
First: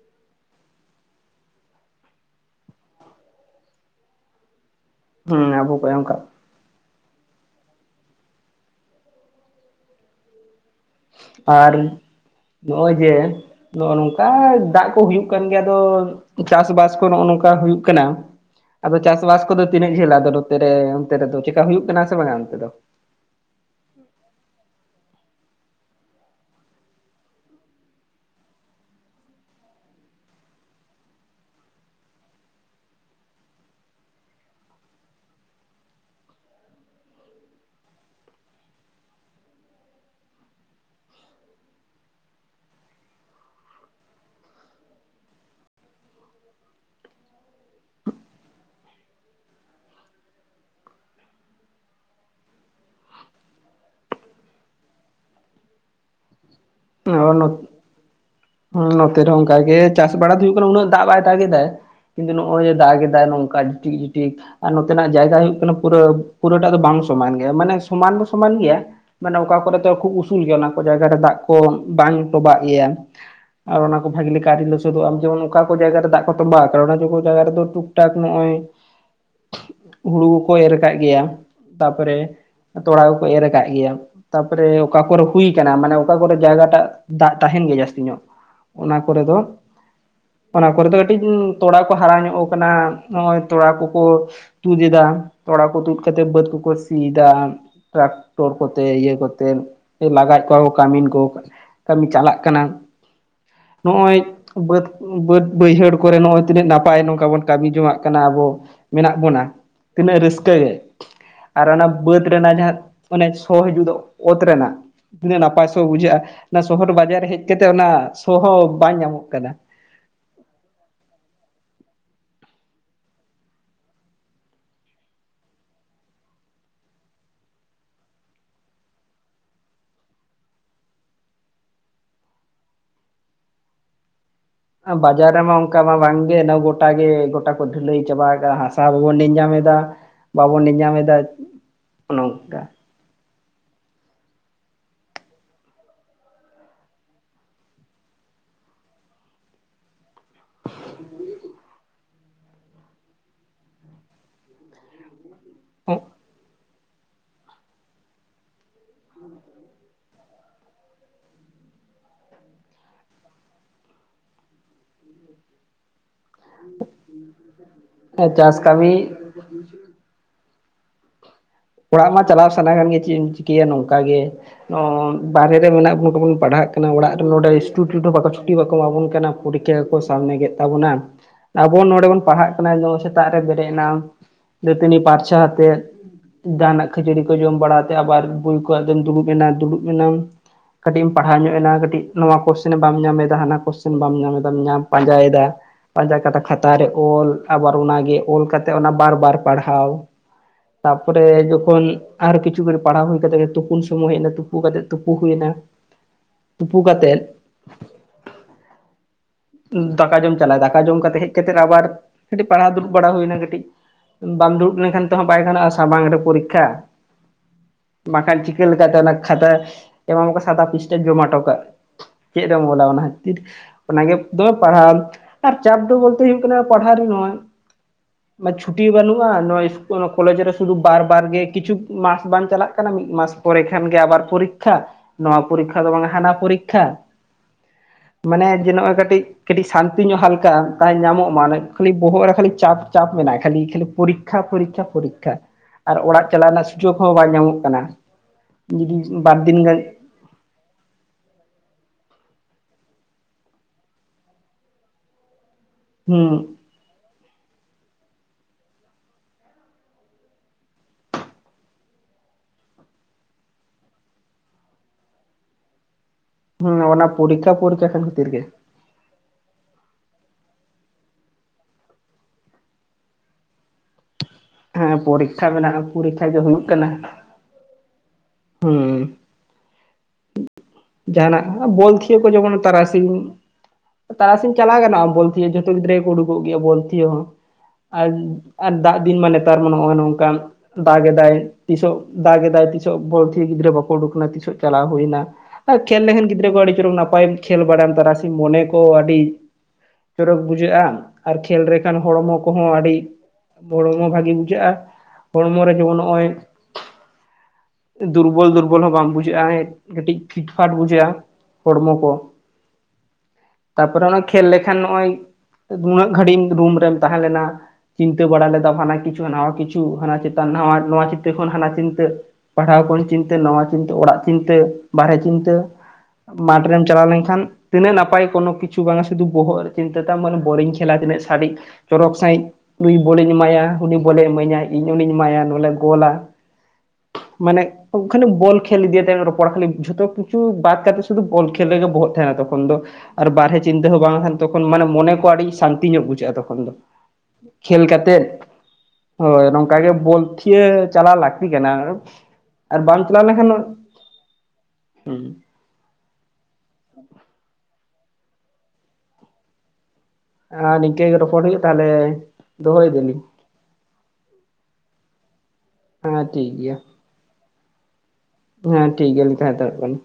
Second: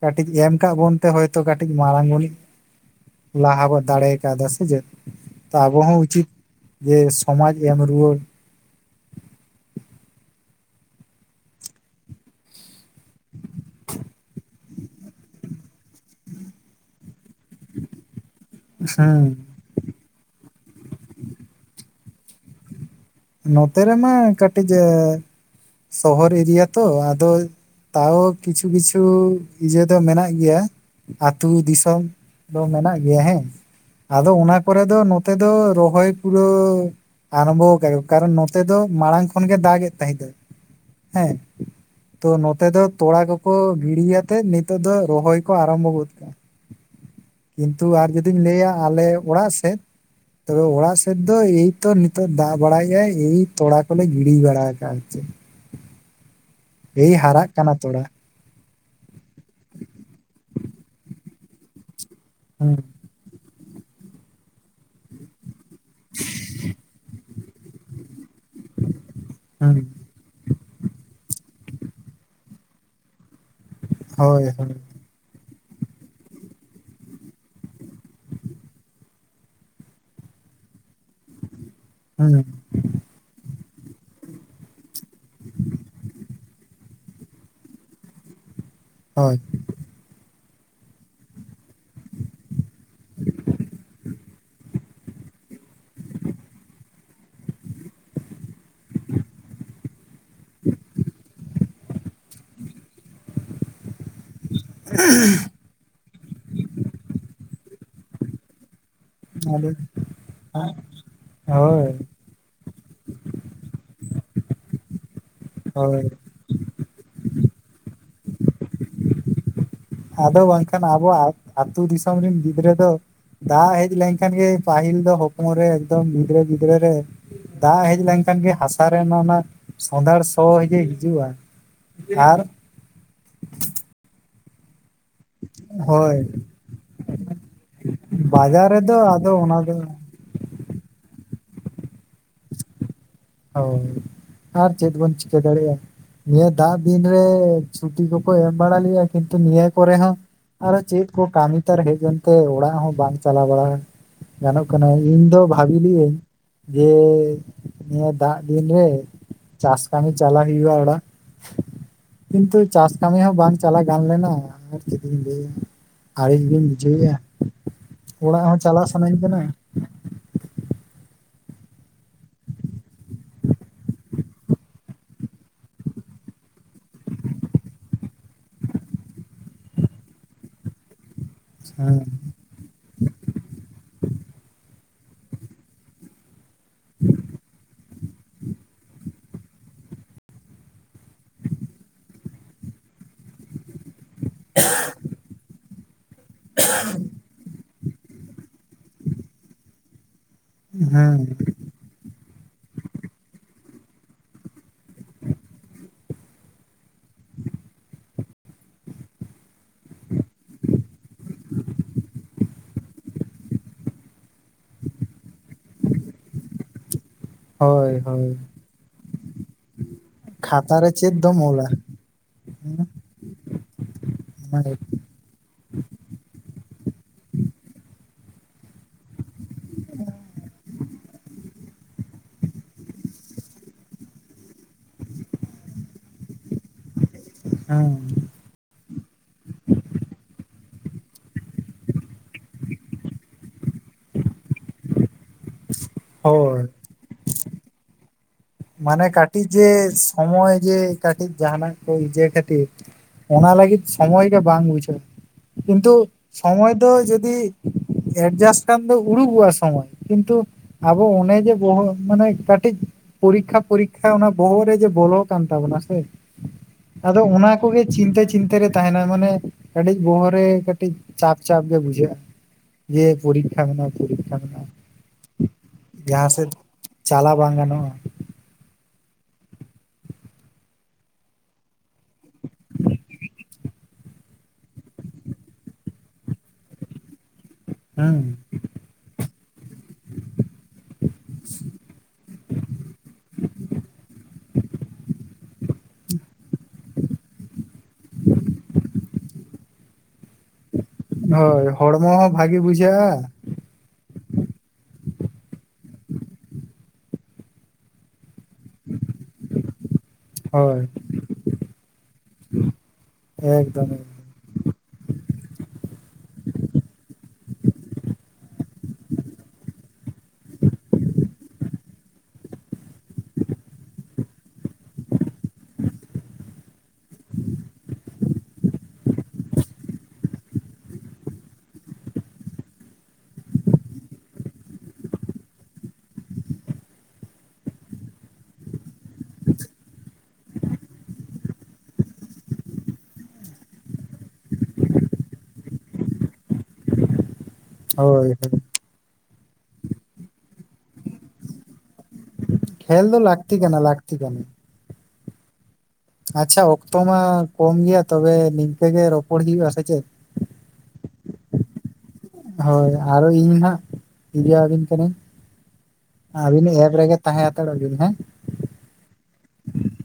ᱠᱟᱹᱴᱤᱡ ᱮᱢ ᱠᱟᱜ ᱵᱚᱱ ᱛᱮ ᱦᱭᱛᱳ ᱠᱟᱹᱴᱤᱡ ᱢᱟᱲᱟᱝ ᱵᱚᱱ ᱞᱟᱦᱟ ᱵᱚ ᱫᱟᱲᱮ ᱠᱟᱣᱫᱟ ᱥᱮ ᱪᱮᱫ᱾ ᱦᱮᱸ ᱛᱚ ᱟᱵᱩ ᱟᱵᱚ ᱠᱚ ᱦᱚᱸ ᱮᱢ ᱠᱟ ᱩᱪᱤᱛ ᱡᱮ ᱥᱚᱢᱟᱡ ᱮᱢ ᱨᱩᱣᱟᱹᱲ ᱟᱨ ᱱᱚᱜᱼᱚᱭ ᱡᱮ ᱱᱚᱫᱚ ᱱᱚᱝᱠᱟ ᱫᱟᱜ ᱠᱚ ᱦᱩᱭᱩᱜ ᱠᱟᱱ ᱜᱮᱭᱟ ᱟᱫᱚ᱾ ᱪᱟᱥᱵᱟᱥ ᱠᱚ ᱱᱚᱜᱼᱚ ᱱᱚᱝᱠᱟ ᱦᱩᱭᱩᱜ ᱠᱟᱱᱟ᱾ ᱟᱫᱚ ᱪᱟᱥᱵᱟᱥ ᱦᱮᱸ ᱠᱚᱫᱚ ᱛᱤᱱᱟᱹᱜ ᱡᱷᱟᱹᱞᱟ ᱟᱫᱚ ᱱᱳᱛᱮ ᱨᱮ ᱚᱱᱛᱮ ᱫᱚ ᱪᱮᱠᱟ ᱦᱩᱭᱩᱜ ᱠᱟᱱᱟ ᱥᱮ ᱵᱟᱝᱟ ᱚᱱ? ᱫᱚ᱿ ᱱᱚᱛᱮ ᱨᱮᱢᱟ ᱠᱟᱹᱴᱤᱡ ᱮᱸᱻ ᱥᱚᱦᱚᱨ ᱮᱨᱤᱭᱟ ᱛᱚ ᱟᱫᱚ᱾ ᱛᱟᱣ ᱠᱤᱪᱷᱩ - ᱠᱤᱪᱷᱩ ᱤᱭᱟᱹ ᱫᱚ ᱢᱮᱱᱟᱜ ᱜᱮᱭᱟ᱾ ᱟᱹᱛᱩ ᱫᱤᱥᱚᱢ ᱫᱚ ᱢᱮᱱᱟᱜ ᱜᱮᱭᱟ ᱦᱮᱸ᱿ ᱟᱫᱚ ᱚᱱᱟ ᱠᱚᱨᱮ ᱫᱚ ᱱᱚᱛᱮ ᱫᱚ ᱨᱚᱦᱚᱭ ᱯᱩᱨᱟᱹᱣ ᱟᱨᱟᱢᱵᱷᱚ ᱟᱠᱟᱼᱼ ᱠᱟᱨᱚᱱ ᱱᱚᱛᱮ ᱫᱚ ᱢᱟᱲᱟᱝ ᱠᱷᱚᱱᱜᱮ ᱫᱟᱜ ᱮᱫ ᱛᱟᱦᱮᱸᱫ ᱫᱚ ᱦᱮᱸᱼᱼ ᱛᱚ ᱱᱚᱛᱮ ᱫᱚ ᱛᱚᱲᱟ ᱠᱚᱠᱚ ᱜᱤᱲᱤᱭᱟᱛᱮᱜ ᱱᱤᱛᱚᱜ ᱫᱚ ᱨᱚᱦᱚᱭ ᱠᱚ ᱟᱨᱟᱢᱵᱷ ᱜᱚᱫ ᱠᱟᱜᱼᱟ᱾ ᱠᱤᱱᱛᱩ ᱟᱨ ᱡᱩᱫᱤᱧ ᱞᱟᱹᱭᱟ ᱟᱞᱮ ᱚᱲᱟᱜ ᱥᱮᱫ ᱛᱚ ᱚᱲᱟᱜ ᱥᱮᱫ ᱫᱚ ᱮᱭᱛᱚ ᱱᱤᱛᱚᱜ ᱫᱟᱜ ᱵᱟᱲᱟᱭᱼᱼ ᱭᱮᱭ [unintelligible] ᱛᱚᱲᱟ ᱠᱚᱞᱮ ᱜᱤᱲᱤ ᱵᱟᱲᱟ ᱟᱠᱟᱫ ᱜᱮᱭᱟ᱾ ᱮᱭ ᱦᱟᱨᱟᱜ ᱠᱟᱱᱟ ᱛᱷᱚᱲᱟ᱾ ᱱᱚᱛᱮ ᱨᱮᱦᱚᱸ ᱚᱱᱠᱟ ᱜᱮ ᱪᱟᱥ ᱵᱟᱵᱲᱟ ᱫᱚ ᱦᱩᱭᱩᱜ ᱠᱟᱱᱟ ᱩᱱᱟᱹᱜ ᱫᱟᱜ ᱵᱟᱭ ᱫᱟᱜ ᱮᱫᱟᱭ᱾ ᱠᱤᱱᱛᱩ ᱱᱚᱜᱼᱚᱭ ᱦᱩᱸ ᱡᱮ ᱫᱟᱜ ᱮᱫᱟᱭ ᱱᱚᱝᱠᱟ ᱡᱤᱴᱤᱠ ᱡᱩᱴᱤᱠ ᱟᱨ ᱱᱚᱛᱮᱱᱟᱜ ᱡᱟᱭᱜᱟ ᱦᱩᱭᱩᱜ ᱠᱟᱱᱟᱼᱼ ᱯᱩᱨᱟᱹ ᱯᱩᱨᱟᱹᱴᱟ ᱫᱚ ᱵᱟᱝ ᱥᱚᱢᱟᱱ ᱜᱮᱭᱟ ᱢᱟᱱᱮ ᱥᱚᱢᱟᱱ ᱫᱚ ᱥᱚᱢᱟᱱ ᱜᱮᱭᱟ ᱢᱟᱱᱮ ᱚᱠᱟ ᱠᱚᱨᱮ ᱦᱩᱸ ᱛᱚ ᱠᱷᱩᱵᱼᱼ ᱩᱥᱩᱞ ᱜᱮᱭᱟ ᱚᱱᱟ ᱠᱚ ᱡᱟᱭᱜᱟ ᱨᱮ ᱫᱟᱜ ᱠᱚ ᱵᱟᱝ ᱴᱚᱵᱟᱜ ᱜᱮᱭᱟ, ᱟᱨ ᱚᱱᱟ ᱠᱚ ᱦᱳᱭ ᱵᱷᱟᱜᱤᱞᱮᱠᱟ ᱟᱰᱤ ᱞᱚᱥᱚᱫᱚᱜᱼᱟ ᱡᱮᱢᱚᱱ ᱚᱠᱟ ᱠᱚ ᱡᱟᱭᱜᱟ ᱨᱮ ᱫᱟᱜ ᱠᱚ ᱛᱚᱸᱵᱟᱜ ᱟᱠᱟᱱᱟ ᱚᱱᱟ ᱠᱚ ᱡᱟᱭᱜᱟ ᱨᱮᱫᱚ ᱴᱩᱠ ᱴᱟᱠ ᱱᱚᱜᱼᱚᱭᱼᱼ ᱦᱩᱲᱩ ᱠᱚᱠᱚ ᱮᱨ ᱟᱠᱟᱜ ᱜᱮᱭᱟ᱾ ᱛᱟᱯᱚᱨᱮ ᱦᱳᱭ ᱦᱩᱸ ᱛᱚᱲᱟ ᱠᱚᱠᱚ ᱮᱨ ᱟᱠᱟᱜ ᱜᱮᱭᱟ ᱛᱟᱯᱚᱨᱮ ᱚᱠᱟ ᱠᱚᱨᱮ ᱦᱩᱭ ᱟᱠᱟᱱᱟ ᱢᱟᱱᱮ ᱚᱠᱟ ᱠᱚᱨᱮᱼᱼ ᱡᱟᱭᱜᱟᱴᱟᱜ ᱫᱟᱜ ᱛᱟᱦᱮᱱ ᱜᱮᱭᱟ ᱡᱟᱹᱥᱛᱤ ᱧᱚᱜ ᱚᱱᱟ ᱠᱚᱨᱮ ᱦᱳᱭ ᱫᱚ ᱚᱱᱟ ᱠᱚᱨᱮ ᱫᱚ ᱠᱟᱹᱴᱤᱡ ᱛᱚᱲᱟ ᱠᱚ ᱦᱟᱨᱟ ᱧᱚᱜ ᱟᱠᱟᱱᱟ ᱱᱚᱜᱼᱚᱭ ᱛᱚᱲᱟ ᱠᱚᱠᱚᱼᱼ ᱛᱩᱫ ᱮᱫᱟ ᱛᱚᱲᱟ ᱠᱚ ᱛᱩᱫ ᱠᱟᱛᱮᱫ ᱵᱟᱹᱫᱽ ᱠᱚᱠᱚ ᱥᱤᱭᱮᱫᱟ᱾ ᱴᱨᱟᱠᱴᱚᱨ ᱠᱚᱛᱮ ᱤᱭᱟᱹ ᱠᱚᱛᱮ ᱞᱟᱜᱟᱭᱮᱫ ᱠᱚᱣᱟ ᱠᱚ ᱠᱟᱹᱢᱤᱱ ᱠᱚ᱾ ᱠᱟᱹᱢᱤ ᱪᱟᱞᱟᱜ ᱠᱟᱱᱟ ᱱᱚᱜᱼᱚᱭ ᱵᱟᱹᱫᱽ ᱵᱟᱹᱫᱽ ᱵᱟᱹᱭᱦᱟᱹᱲ ᱠᱚᱨᱮ ᱱᱚᱜᱼᱚᱭ ᱛᱤᱱᱟᱹᱜ ᱱᱟᱯᱟᱭ ᱱᱚᱝᱠᱟ ᱵᱚᱱ ᱠᱟᱹᱢᱤ ᱡᱚᱝᱟᱜ ᱠᱟᱱᱟ ᱟᱵᱚᱼᱼ ᱢᱮᱱᱟᱜ ᱵᱚᱱᱟ ᱟᱫᱚ ᱛᱤᱱᱟᱹᱜ ᱨᱟᱹᱥᱠᱟᱹ ᱜᱮ ᱟᱨ ᱚᱱᱟ ᱦᱳᱭ ᱵᱟᱹᱫᱽᱼᱼ ᱨᱮᱱᱟᱜ ᱡᱟᱦᱟᱸ ᱚᱱᱮ ᱥᱚ ᱦᱤᱡᱩᱫᱚᱜ ᱚᱛ ᱨᱮᱱᱟᱜ ᱛᱤᱱᱟᱹᱜ ᱱᱟᱯᱟᱭ ᱥᱚ ᱦᱳᱭ ᱵᱩᱡᱷᱟᱹᱜᱼᱟ᱾ ᱚᱱᱟ ᱥᱚᱦᱚᱨ ᱵᱟᱡᱟᱨ ᱦᱮᱡ ᱠᱟᱛᱮ ᱚᱱᱟ ᱥᱚ ᱦᱚᱸ ᱵᱟᱝ ᱧᱟᱢᱚᱜ ᱠᱟᱱᱟ᱾ ᱟᱫᱚ ᱵᱟᱝᱠᱷᱟᱱ ᱟᱵᱚᱣᱟᱜ ᱟᱹᱛᱩ ᱫᱤᱥᱚᱢ ᱨᱤᱱ ᱜᱤᱫᱽᱨᱟᱹ ᱫᱚᱼᱼ ᱫᱟᱜ ᱦᱮᱡ ᱞᱮᱱᱠᱷᱟᱱ ᱜᱮ ᱯᱟᱹᱦᱤᱞ ᱫᱚ ᱦᱚᱯᱚᱱ ᱨᱮ ᱮᱠᱫᱚᱢ ᱜᱤᱫᱽᱨᱟᱹ ᱜᱤᱫᱽᱨᱟᱹ ᱨᱮᱼᱼ ᱫᱟᱜ ᱦᱮᱡ ᱞᱮᱱᱠᱷᱟᱱ ᱜᱮ ᱦᱟᱥᱟ ᱨᱮᱱ ᱦᱚᱸ ᱚᱱᱟ ᱥᱚᱸᱫᱷᱟᱲ ᱥᱚ ᱜᱮ ᱦᱤᱡᱩᱜᱼᱟ᱾ ᱟᱨ ᱵᱟᱡᱟᱨ ᱨᱮᱢᱟ ᱚᱱᱠᱟ ᱢᱟ ᱦᱳᱭ ᱵᱟᱝᱜᱮ ᱱᱟ. ᱣ ᱜᱚᱴᱟ ᱜᱮ ᱜᱚᱴᱟ ᱠᱚ ᱰᱷᱟ. ᱞᱟᱹᱭ ᱪᱟᱵᱟ ᱟᱠᱟᱫᱟ ᱦᱟᱸᱜ ᱵᱟᱡᱟᱨ ᱦᱟᱥᱟ ᱨᱮᱫᱚ ᱚᱸᱰᱮᱧ ᱧᱟᱢᱮᱫᱼᱼ [unintelligible] ᱵᱟᱵᱚᱱ ᱧᱟᱢᱮᱫᱟ ᱚᱱᱮ ᱚᱱᱠᱟᱼᱼ ᱚ ᱟᱨ ᱪᱮᱫ ᱵᱚᱱ ᱪᱤᱠᱟᱹ ᱫᱟᱲᱮᱭᱟᱜ? ᱱᱤᱭᱟᱹ ᱫᱟᱜ ᱫᱤᱱ ᱨᱮ ᱪᱷᱩᱴᱤ ᱠᱚᱠᱚ ᱮᱢ ᱵᱟᱲᱟ ᱞᱮᱭᱟ ᱠᱤᱱᱛᱩ ᱱᱤᱭᱟᱹ ᱠᱚᱨᱮ ᱦᱚᱸᱼᱼ ᱟᱨ ᱪᱮᱫ ᱠᱚ ᱠᱟᱹᱢᱤ ᱛᱟᱨ ᱦᱮᱡ ᱮᱱ? ᱛᱮ ᱚᱲᱟᱜ ᱦᱚᱸ ᱵᱟᱝ ᱪᱟᱞᱟᱣ ᱵᱟᱲᱟ ᱜᱟᱱᱚᱜ ᱠᱟᱱᱟ ᱤᱧ ᱫᱚ ᱵᱷᱟᱵᱤ ᱞᱤᱭᱟᱹᱧᱼᱼ ᱡᱮ ᱱᱤᱭᱟᱹ ᱫᱟᱜ ᱫᱤᱱ ᱨᱮ ᱪᱟᱥ ᱠᱟᱹᱢᱤ ᱪᱟᱞᱟᱣ ᱦᱩᱭᱩᱜᱼᱟ ᱚᱲᱟᱜ᱾ ᱠᱤᱱᱛᱩ ᱪᱟᱥ ᱠᱟᱹᱢᱤ ᱦᱚᱸ ᱵᱟᱝ ᱪᱟᱞᱟ ᱜᱟᱱ ᱞᱮᱱᱟ ᱟᱨ ᱪᱮᱫᱤᱧ ᱞᱟᱹᱭᱟ? ᱟᱲᱤᱥ ᱜᱤᱧ ᱵᱩᱡᱷᱟᱹᱣᱮᱫᱼᱟ ᱚᱲᱟᱜ ᱦᱚᱸ ᱪᱟᱥ ᱪᱟᱞᱟᱜ ᱠᱟᱹᱢᱤ ᱥᱟᱱᱟᱧ ᱠᱟᱱᱟ᱾ ᱚᱲᱟᱜ ᱢᱟ ᱪᱟᱞᱟᱣ ᱥᱟᱱᱟ ᱠᱟᱱ ᱜᱮᱭᱟ ᱪᱮᱫ ᱮᱢ ᱪᱤᱠᱟᱹᱭᱟ ᱱᱚᱝᱠᱟ ᱜᱮ᱾ ᱚ ᱵᱟᱦᱮᱨ ᱨᱮ ᱢᱮᱱᱟᱜ ᱵᱚᱱ ᱠᱚᱵᱚᱱ ᱯᱟᱲᱦᱟᱜ ᱠᱟᱱᱟ ᱚᱲᱟᱜ ᱨᱮ ᱱᱚᱸᱰᱮ ᱤᱱᱥᱴᱩᱴᱩᱴ ᱦᱚᱸ ᱵᱟᱠᱚ ᱪᱷᱩᱴᱤ ᱵᱟᱠᱚ ᱮᱢᱟ ᱵᱚᱱ ᱠᱟᱱᱟ᱾ ᱯᱚᱨᱤᱠᱷᱟ ᱦᱚᱸᱠᱚ ᱥᱟᱢᱱᱮ ᱠᱮᱫ ᱛᱟᱵᱚᱱᱟ᱾ ᱟᱵᱚ ᱱᱚᱸᱰᱮ ᱵᱚᱱ ᱯᱟᱲᱦᱟᱜ ᱠᱟᱱᱟ ᱡᱚ ᱥᱮᱛᱟᱜ ᱨᱮ ᱵᱮᱨᱮᱫ ᱮᱱᱟᱢ ᱫᱟᱹᱛᱟᱹᱱᱤ ᱯᱟᱨᱪᱟ ᱠᱟᱛᱮᱫᱼᱼ ᱡᱟᱦᱟᱱᱟᱜ ᱠᱷᱟᱹᱡᱟᱹᱲᱤ ᱠᱚ ᱡᱚᱢ ᱵᱟᱲᱟ ᱛᱮ ᱟᱵᱚᱣᱟᱜ ᱟᱨ ᱵᱳᱭ ᱠᱚ ᱟᱛᱮ ᱮᱢ ᱫᱩᱲᱩᱵ ᱮᱱᱟ ᱫᱩᱲᱩᱵ ᱮᱱᱟᱢ ᱠᱟᱹᱴᱤᱡ ᱮᱢ ᱯᱟᱲᱦᱟᱣ ᱧᱚᱜ ᱮᱱᱟ ᱠᱟᱴᱤ ᱱᱚᱶᱟ ᱠᱚᱥᱪᱮᱱ ᱵᱟᱢ ᱧᱟᱢ ᱮᱫᱟ ᱦᱟᱱᱟ ᱠᱚᱥᱪᱮᱱ ᱵᱟᱢ ᱧᱟᱢ ᱮᱫᱟ᱾ [unintelligible] ᱧᱟᱢ ᱯᱟᱸᱡᱟᱭᱮᱫᱟ ᱯᱟᱸᱡᱟ ᱠᱟᱛᱮ ᱠᱷᱟᱛᱟ ᱨᱮ ᱚᱞᱼᱼ ᱟᱵᱟᱨ ᱚᱱᱟᱜᱮ ᱚᱞ ᱠᱟᱛᱮᱜ ᱚᱱᱟ ᱵᱟᱨ ᱵᱟᱨ ᱯᱟᱲᱦᱟᱣ ᱦᱮᱸ ᱛᱟᱯᱚᱨᱮᱼᱼ ᱵᱚᱱ ᱟᱨ ᱠᱤᱪᱷᱩ ᱜᱷᱟ. ᱲᱤᱡ ᱯᱟᱲᱦᱟᱣ ᱦᱩᱭ ᱠᱟᱛᱮ ᱛᱩᱯᱩᱱ ᱥᱚᱢᱚᱭ ᱦᱮᱡ ᱮᱱᱟ ᱛᱩᱯᱩ ᱠᱟᱛᱮᱜ ᱛᱩᱯᱩ ᱦᱩᱭ ᱮᱱᱟ᱾ ᱛᱩᱯᱩ ᱠᱟᱛᱮᱫᱼᱼ ᱫᱟᱠᱟ ᱡᱚᱢ ᱪᱟᱞᱟᱜᱼᱟ ᱫᱟᱠᱟ ᱡᱚᱢ ᱠᱟᱛᱮ ᱦᱮᱡ ᱠᱟᱛᱮᱫ ᱟᱵᱟᱨ ᱠᱟᱹᱴᱤᱡ ᱯᱟᱲᱦᱟᱣ ᱫᱩᱲᱩᱵ ᱵᱟᱲᱟ ᱦᱩᱭᱮᱱᱟ ᱠᱟᱹᱴᱤᱡᱼᱼ ᱵᱟᱢ ᱫᱩᱲᱩᱵ ᱞᱮᱱᱠᱷᱟᱱ ᱛᱮᱦᱚᱸ ᱵᱟᱭ ᱜᱟᱱᱚᱜ-ᱟ ᱥᱟᱢᱟᱝ ᱨᱮ ᱯᱚᱨᱤᱠᱷᱟ᱾ ᱦᱳᱭ ᱦᱳᱭ ᱵᱟᱠᱷᱟᱱ ᱪᱤᱠᱟᱹ ᱞᱮᱠᱟᱛᱮ ᱚᱱᱟ ᱠᱷᱟᱛᱟ ᱮᱢᱟᱢᱟ ᱠᱚ ᱥᱟᱫᱟ ᱠᱷᱟᱛᱟ ᱨᱮ ᱯᱤᱥᱴᱟ ᱪᱮᱫ ᱡᱚᱢᱟ ᱫᱚᱢ ᱦᱚᱴᱚ ᱠᱟᱜ ᱚᱞᱟ ᱪᱮᱫ ᱨᱮᱢ ᱦᱮᱸ ᱚᱞᱟ ᱚᱱᱟᱜᱮ ᱫᱚᱢ ᱚᱱᱟ ᱜᱮ ᱯᱟᱲᱦᱟᱣ ᱟᱫ ᱪᱟᱯ ᱫᱚ ᱵᱚᱞᱛᱮ ᱦᱩᱭᱩᱜ ᱠᱟᱱᱟ ᱯᱟᱲᱦᱟᱣ ᱨᱮ ᱱᱚᱜ-ᱚᱭ ᱪᱷᱩᱴᱤ ᱵᱟᱹᱱᱩᱜ-ᱟ ᱱᱚᱣᱟ ᱤᱥᱠᱩᱞ ᱠᱚᱞᱮᱡᱽ ᱨᱮ ᱥᱩᱫᱷᱩ ᱵᱟᱨ ᱵᱟᱨ ᱜᱮ ᱠᱤᱪᱷᱩ ᱢᱟᱥ ᱵᱟᱝ ᱪᱟᱞᱟᱜ ᱠᱟᱱᱟ ᱢᱤᱫ ᱢᱟᱥ ᱯᱚᱨᱮ ᱠᱷᱟᱱ ᱜᱮ ᱟᱵᱟᱨ ᱯᱚᱨᱤᱠᱷᱟ ᱱᱚᱣᱟ ᱯᱚᱨᱤᱠᱷᱟ ᱫᱚ ᱵᱟᱝ ᱦᱟᱱᱟ ᱯᱚᱨᱤᱠᱷᱟ᱾ ᱦᱮ, ᱢᱟᱱᱮ ᱡᱮ ᱱᱚᱜ-ᱚᱭ ᱠᱟᱹᱴᱤᱡ ᱠᱟᱹᱴᱤᱡ ᱥᱟᱱᱛᱤ ᱧᱚᱜ ᱦᱟᱞᱠᱟᱜ-ᱟ ᱛᱟᱭ ᱧᱟᱢᱚᱜ ᱢᱟ ᱠᱷᱟᱹᱞᱤ ᱵᱚᱦᱚᱜ ᱨᱮ ᱠᱷᱟᱹᱞᱤ ᱪᱟᱯ ᱪᱟᱯ ᱢᱮᱱᱟᱜ-ᱟ ᱠᱷᱟᱹᱞᱤ ᱠᱷᱟᱹᱞᱤ ᱯᱚᱨᱤᱠ ᱯᱚᱨᱤᱠᱠᱷᱟ ᱯᱚᱨᱤᱠᱠᱷᱟ ᱯᱚᱨᱤᱠᱠᱷᱟ ᱟᱨ ᱚᱲᱟᱜ ᱪᱟᱞᱟᱜ ᱨᱮᱱᱟᱜ ᱦᱳᱭ ᱥᱩᱡᱳᱜᱽ ᱦᱚᱸ ᱵᱟᱭ ᱧᱟᱢᱚᱜ ᱠᱟᱱᱟ᱾ ᱡᱩᱫᱤ ᱢᱟᱱᱮ ᱵᱟᱨ ᱠᱟᱹᱴᱤᱡ ᱫᱤᱱ ᱡᱮ ᱜᱟᱱ᱾ ᱥᱚᱢᱚᱭ ᱡᱮ ᱠᱟᱹᱴᱤᱡ ᱡᱟᱦᱟᱱᱟᱜ ᱤᱡᱮ ᱠᱷᱟᱹᱛᱤᱨ ᱚᱱᱟ ᱞᱟᱹᱜᱤᱫ ᱥᱚᱢᱚᱭ ᱜᱮ ᱵᱟᱝ ᱵᱩᱡᱷᱟᱹᱜ ᱠᱤᱱᱛᱩ ᱦᱩᱸ ᱥᱚᱢᱚᱭ ᱫᱚ ᱡᱩᱫᱤ ᱮᱰᱡᱟᱥᱴ ᱠᱟᱱ ᱫᱚ ᱩᱰᱩᱠᱚᱜ-ᱟ ᱥᱚᱢᱚᱭ᱾ ᱠᱤᱱᱛᱩ ᱟᱵᱚ ᱚᱱᱮ ᱡᱮ ᱵᱚᱦᱚᱜ ᱢᱟᱱᱮ ᱠᱟᱹᱴᱤᱡ ᱯᱚᱨᱤᱠᱠᱷᱟ ᱯᱚᱨᱤᱠᱠᱷᱟ ᱚᱱᱟ ᱵᱚᱦᱚᱜ ᱨᱮ ᱡᱮ ᱵᱚᱞᱚ ᱠᱟᱱ ᱛᱟᱵᱚᱱᱟ ᱥᱮ ᱦᱩᱸ ᱟᱫᱚ ᱚᱱᱟ ᱯᱚᱨᱤᱠᱠᱷᱟ ᱠᱚᱜᱮ ᱯᱚᱨᱤᱠᱠᱷᱟ ᱠᱷᱟᱱ ᱪᱤᱱᱛᱟᱹ ᱠᱷᱟᱹᱛᱤᱨ ᱜᱮ ᱪᱤᱱᱛᱟᱹ ᱨᱮ ᱛᱟᱦᱮᱱᱟ ᱢᱟᱱᱮ ᱠᱟᱹᱴᱤᱡ ᱵᱚᱦᱚ ᱨᱮ ᱠᱟᱹᱴᱤᱡ ᱪᱟᱯ ᱪᱟᱯ ᱜᱮ ᱵᱩᱡᱷᱟᱹᱜ-ᱟ᱾ ᱡᱮ ᱯᱚᱨᱤᱠᱷᱟ ᱢᱮᱱᱟᱜ-ᱟ᱾ ᱦᱮᱸ ᱯᱚᱨᱤᱠᱷᱟ ᱢᱮᱱᱟᱜ-ᱟ ᱯᱚᱨᱤᱠᱷᱟ ᱡᱟᱦᱟᱸ ᱜᱮ ᱥᱮᱫ ᱦᱩᱭᱩᱜ ᱠᱟᱱᱟ᱾ ᱪᱟᱞᱟᱣ ᱵᱟᱝ ᱜᱟᱱᱚᱜ-ᱟ᱾ ᱦᱩᱸ, ᱡᱟᱦᱟᱱᱟᱜ ᱵᱚᱞ ᱛᱤᱭᱟ ᱠᱚ ᱡᱮᱢᱚᱱ ᱛᱟᱨᱟᱥᱤᱧ ᱛᱟᱨᱟᱥᱤᱧ ᱪᱟᱞᱟᱣ ᱜᱟᱱᱚᱜ-ᱟ ᱵᱚᱞ ᱛᱷᱤᱭᱟᱹ ᱡᱚᱛᱚ ᱜᱤᱫᱽᱨᱟᱹ ᱜᱮᱠᱚ ᱩᱰᱩᱠᱚᱜ ᱜᱮᱭᱟ ᱵᱚᱞ ᱛᱷᱤᱭᱟᱹ ᱦᱚᱸ᱾ ᱟᱨ ᱦᱮᱸ ᱟᱨ ᱫᱟᱜ ᱫᱤᱱ ᱢᱟ ᱱᱮᱛᱟᱨ ᱢᱟ ᱱᱚᱜ-ᱚᱭ ᱱᱚᱝᱠᱟ ᱫᱟᱜ ᱮᱫᱟᱭ ᱛᱤᱥᱚ ᱫᱟᱜ ᱮᱫᱟᱭ ᱛᱤᱥᱚ ᱵᱷᱚᱞ ᱛᱷᱤᱭᱟ ᱜᱤᱫᱽᱨᱟᱹ ᱵᱟᱠᱚ ᱩᱰᱩᱠ ᱮᱱᱟ ᱛᱤᱥᱚᱜ ᱪᱟᱞᱟᱣ ᱦᱩᱭᱱᱟ᱾ [unintelligible] ᱠᱷᱮᱞ ᱞᱮᱠᱷᱟᱱ ᱜᱤᱫᱽᱨᱟᱹ ᱠᱚ ᱟᱹᱰᱤ ᱪᱚᱨᱚᱠ ᱱᱟᱯᱟᱭᱢ ᱠᱷᱮᱞ ᱵᱟᱲᱟᱭᱟᱢ ᱛᱟᱨᱟᱥᱤᱧ ᱢᱚᱱᱮ ᱠᱚ ᱟᱹᱰᱤ ᱪᱚᱨᱚᱠ ᱵᱩᱡᱷᱟᱹᱜ-ᱟ᱾ ᱟᱨ ᱠᱷᱮᱞ ᱦᱳᱭ ᱞᱮᱠᱷᱟᱱ ᱦᱚᱸ ᱦᱚᱲᱢᱚ ᱵᱷᱟᱜᱤ ᱠᱚᱦᱚᱸ ᱟᱹᱰᱤ ᱵᱩᱡᱷᱟᱹᱜᱼᱟ ᱦᱚᱲᱢᱚ ᱵᱷᱟᱜᱮ ᱵᱩᱡᱷᱟᱹᱜ-ᱟ᱾ ᱦᱚᱲᱢᱚ ᱨᱮ ᱡᱮᱢᱚᱱ ᱱᱚᱜ-ᱚᱭ ᱫᱩᱨᱵᱚᱞ ᱫᱩᱨᱵᱚᱞ ᱦᱚᱸ ᱵᱟᱢ ᱵᱩᱡᱷᱟᱹᱜ-ᱟ, ᱠᱟᱹᱴᱤᱡ ᱯᱷᱤᱴ ᱯᱷᱟᱴ ᱦᱳᱭ ᱵᱩᱡᱟᱜ-ᱟ ᱦᱚᱲᱢᱚ ᱠᱚ᱾ ᱮᱠᱫᱚᱢ ᱛᱟᱨᱯᱚᱨ ᱚᱱᱟ ᱮᱠᱫᱚᱢ ᱠᱷᱮᱞ ᱞᱮᱠᱷᱟᱱ ᱱᱚᱜ-ᱚᱭ ᱱᱩᱱᱟᱹᱜ ᱜᱷᱟᱹᱲᱤᱡ ᱨᱩᱢ ᱨᱮᱢ ᱛᱟᱦᱮᱸ ᱞᱮᱱᱟ ᱪᱤᱱᱛᱟᱹ ᱵᱟᱲᱟ ᱞᱮᱫᱟᱢ ᱦᱟᱱᱟ ᱠᱤᱪᱷᱩ ᱱᱟᱭᱟᱠᱤᱪᱷᱩ ᱦᱟᱱᱟ ᱪᱮᱛᱟᱱ ᱱᱟᱳᱭᱟ ᱱᱚᱭᱟ ᱪᱤᱛᱟᱹ ᱠᱷᱚᱱ ᱦᱟᱱᱟ ᱪᱤᱱᱛᱟᱹ᱾ ᱯᱟᱲᱦᱟᱣ ᱠᱚ ᱪᱤᱱᱛᱟᱹ ᱱᱟᱣᱟ ᱪᱤᱱᱛᱟᱹ ᱚᱲᱟᱜ ᱪᱤᱱᱛᱟᱹ ᱵᱟᱨᱦᱮ ᱪᱤᱱᱛᱟᱹ ᱢᱟᱴᱷᱨᱮᱢ ᱪᱟᱞᱟᱣ ᱞᱮᱱᱠᱷᱟᱱ ᱛᱤᱱᱟᱹᱜ ᱱᱟᱯᱟᱭ ᱠᱳᱱᱳ ᱠᱤᱪᱷᱩ ᱵᱟᱝᱟ ᱥᱩᱫᱩ ᱵᱚᱦᱚᱜ ᱨᱮ ᱪᱤᱱᱛᱟᱹ ᱛᱟᱢ ᱵᱟᱱᱩᱜ ᱵᱚᱞᱮᱧ ᱠᱷᱮᱞᱟ ᱛᱤᱱᱟᱹᱜ ᱥᱟᱹᱰᱤᱠ ᱪᱚᱨᱚᱠ ᱥᱟᱹᱦᱤᱡ᱾ ᱩᱱᱤ ᱵᱚᱞᱮᱧ ᱮᱢᱟᱭᱟ ᱩᱱᱤ ᱵᱚᱞᱮ ᱤᱢᱟᱹᱧᱟ ᱤᱧ ᱩᱱᱤᱧ ᱮᱢᱟᱭᱟ ᱱᱚᱰᱮ ᱜᱳᱞᱟ᱾ ᱢᱟᱱᱮ ᱠ ᱠᱷᱟᱱᱮᱢ ᱵᱚᱞ ᱠᱷᱮᱞ ᱤᱫᱤᱭᱟ ᱛᱮᱭ ᱨᱚᱲᱟ ᱠᱷᱟᱞᱤ ᱡᱷᱚᱛᱚ ᱠᱤᱪᱩ ᱵᱟᱫ ᱠᱟᱛᱮ ᱥᱩᱫᱩ ᱵᱚᱞ ᱠᱷᱮᱞ ᱨᱮᱜᱮ ᱵᱚᱦᱚᱜ ᱛᱟᱦᱮᱱᱟ ᱛᱚᱠᱷᱚᱱ ᱫᱚ ᱟᱨ ᱵᱟᱦᱨᱮ ᱪᱤᱱᱛᱟᱹ ᱦᱚᱸ ᱵᱟᱝᱠᱷᱟᱱ ᱛᱚᱠᱷᱚᱱ ᱢᱟᱱᱮ ᱢᱚᱱᱮ ᱠᱚ ᱟᱹᱰᱤ ᱥᱟᱱᱛᱤ ᱧᱚᱜ ᱵᱩᱡᱷᱟᱹᱜ-ᱟ ᱛᱚᱠᱷᱚᱱ ᱫᱚ᱾ ᱠᱷᱮᱞ ᱠᱟᱛᱮᱜ ᱦᱳᱭ ᱦᱳᱭ ᱦᱳᱭ ᱱᱚᱝᱠᱟ ᱜᱮ ᱵᱚᱞᱛᱷᱤᱭᱟᱹ ᱪᱟᱞᱟᱣ ᱞᱟᱹᱠᱛᱤ ᱠᱟᱱᱟ᱾ ᱟᱨ ᱵᱟᱢ ᱠᱷᱮᱞ ᱫᱚ ᱪᱟᱞᱟᱣ ᱞᱮᱱᱠᱷᱟᱱ ᱞᱟᱹᱠᱛᱤ [unintelligible] ᱦᱩᱸ, ᱟᱪᱪᱷᱟ ᱚᱠᱛᱚ ᱢᱟ ᱠᱚᱢ ᱜᱮᱭᱟ ᱛᱚᱵᱮ ᱱᱤᱝᱠᱟᱹ ᱜᱮ ᱨᱚᱯᱚᱲ ᱦᱩᱭᱩᱜ-ᱟ᱾ ᱥᱮ ᱪᱮᱫ? ᱟᱹᱻ ᱱᱤᱝᱠᱟ ᱜᱮ ᱨᱚᱯᱚᱲ ᱦᱩᱭᱩᱜ-ᱟ ᱛᱟᱦᱚᱞᱮ᱾ ᱫᱚᱦᱚᱭ ᱦᱳᱭ ᱫᱟᱞᱤᱧ ᱟᱨᱚ ᱤᱧ ᱦᱟᱜ ᱤᱭᱟᱹ ᱟᱵᱤᱱ ᱠᱟᱹᱱᱟᱹᱧ ᱦᱮᱸ ᱴᱷᱤᱠ ᱟᱹᱵᱤᱱ ᱜᱮᱭᱟ ᱮᱯ ᱨᱮᱜᱮ ᱛᱟᱦᱮᱸ ᱦᱟᱛᱟᱲᱚᱜ ᱵᱤᱱ ᱦᱮᱸ᱾ ᱦᱮᱸ ᱴᱷᱤᱠ ᱜᱮᱭᱟᱞᱤᱧ ᱛᱟᱦᱮᱸ ᱦᱟᱛᱟᱲᱚᱜ ᱠᱟᱱᱟ᱾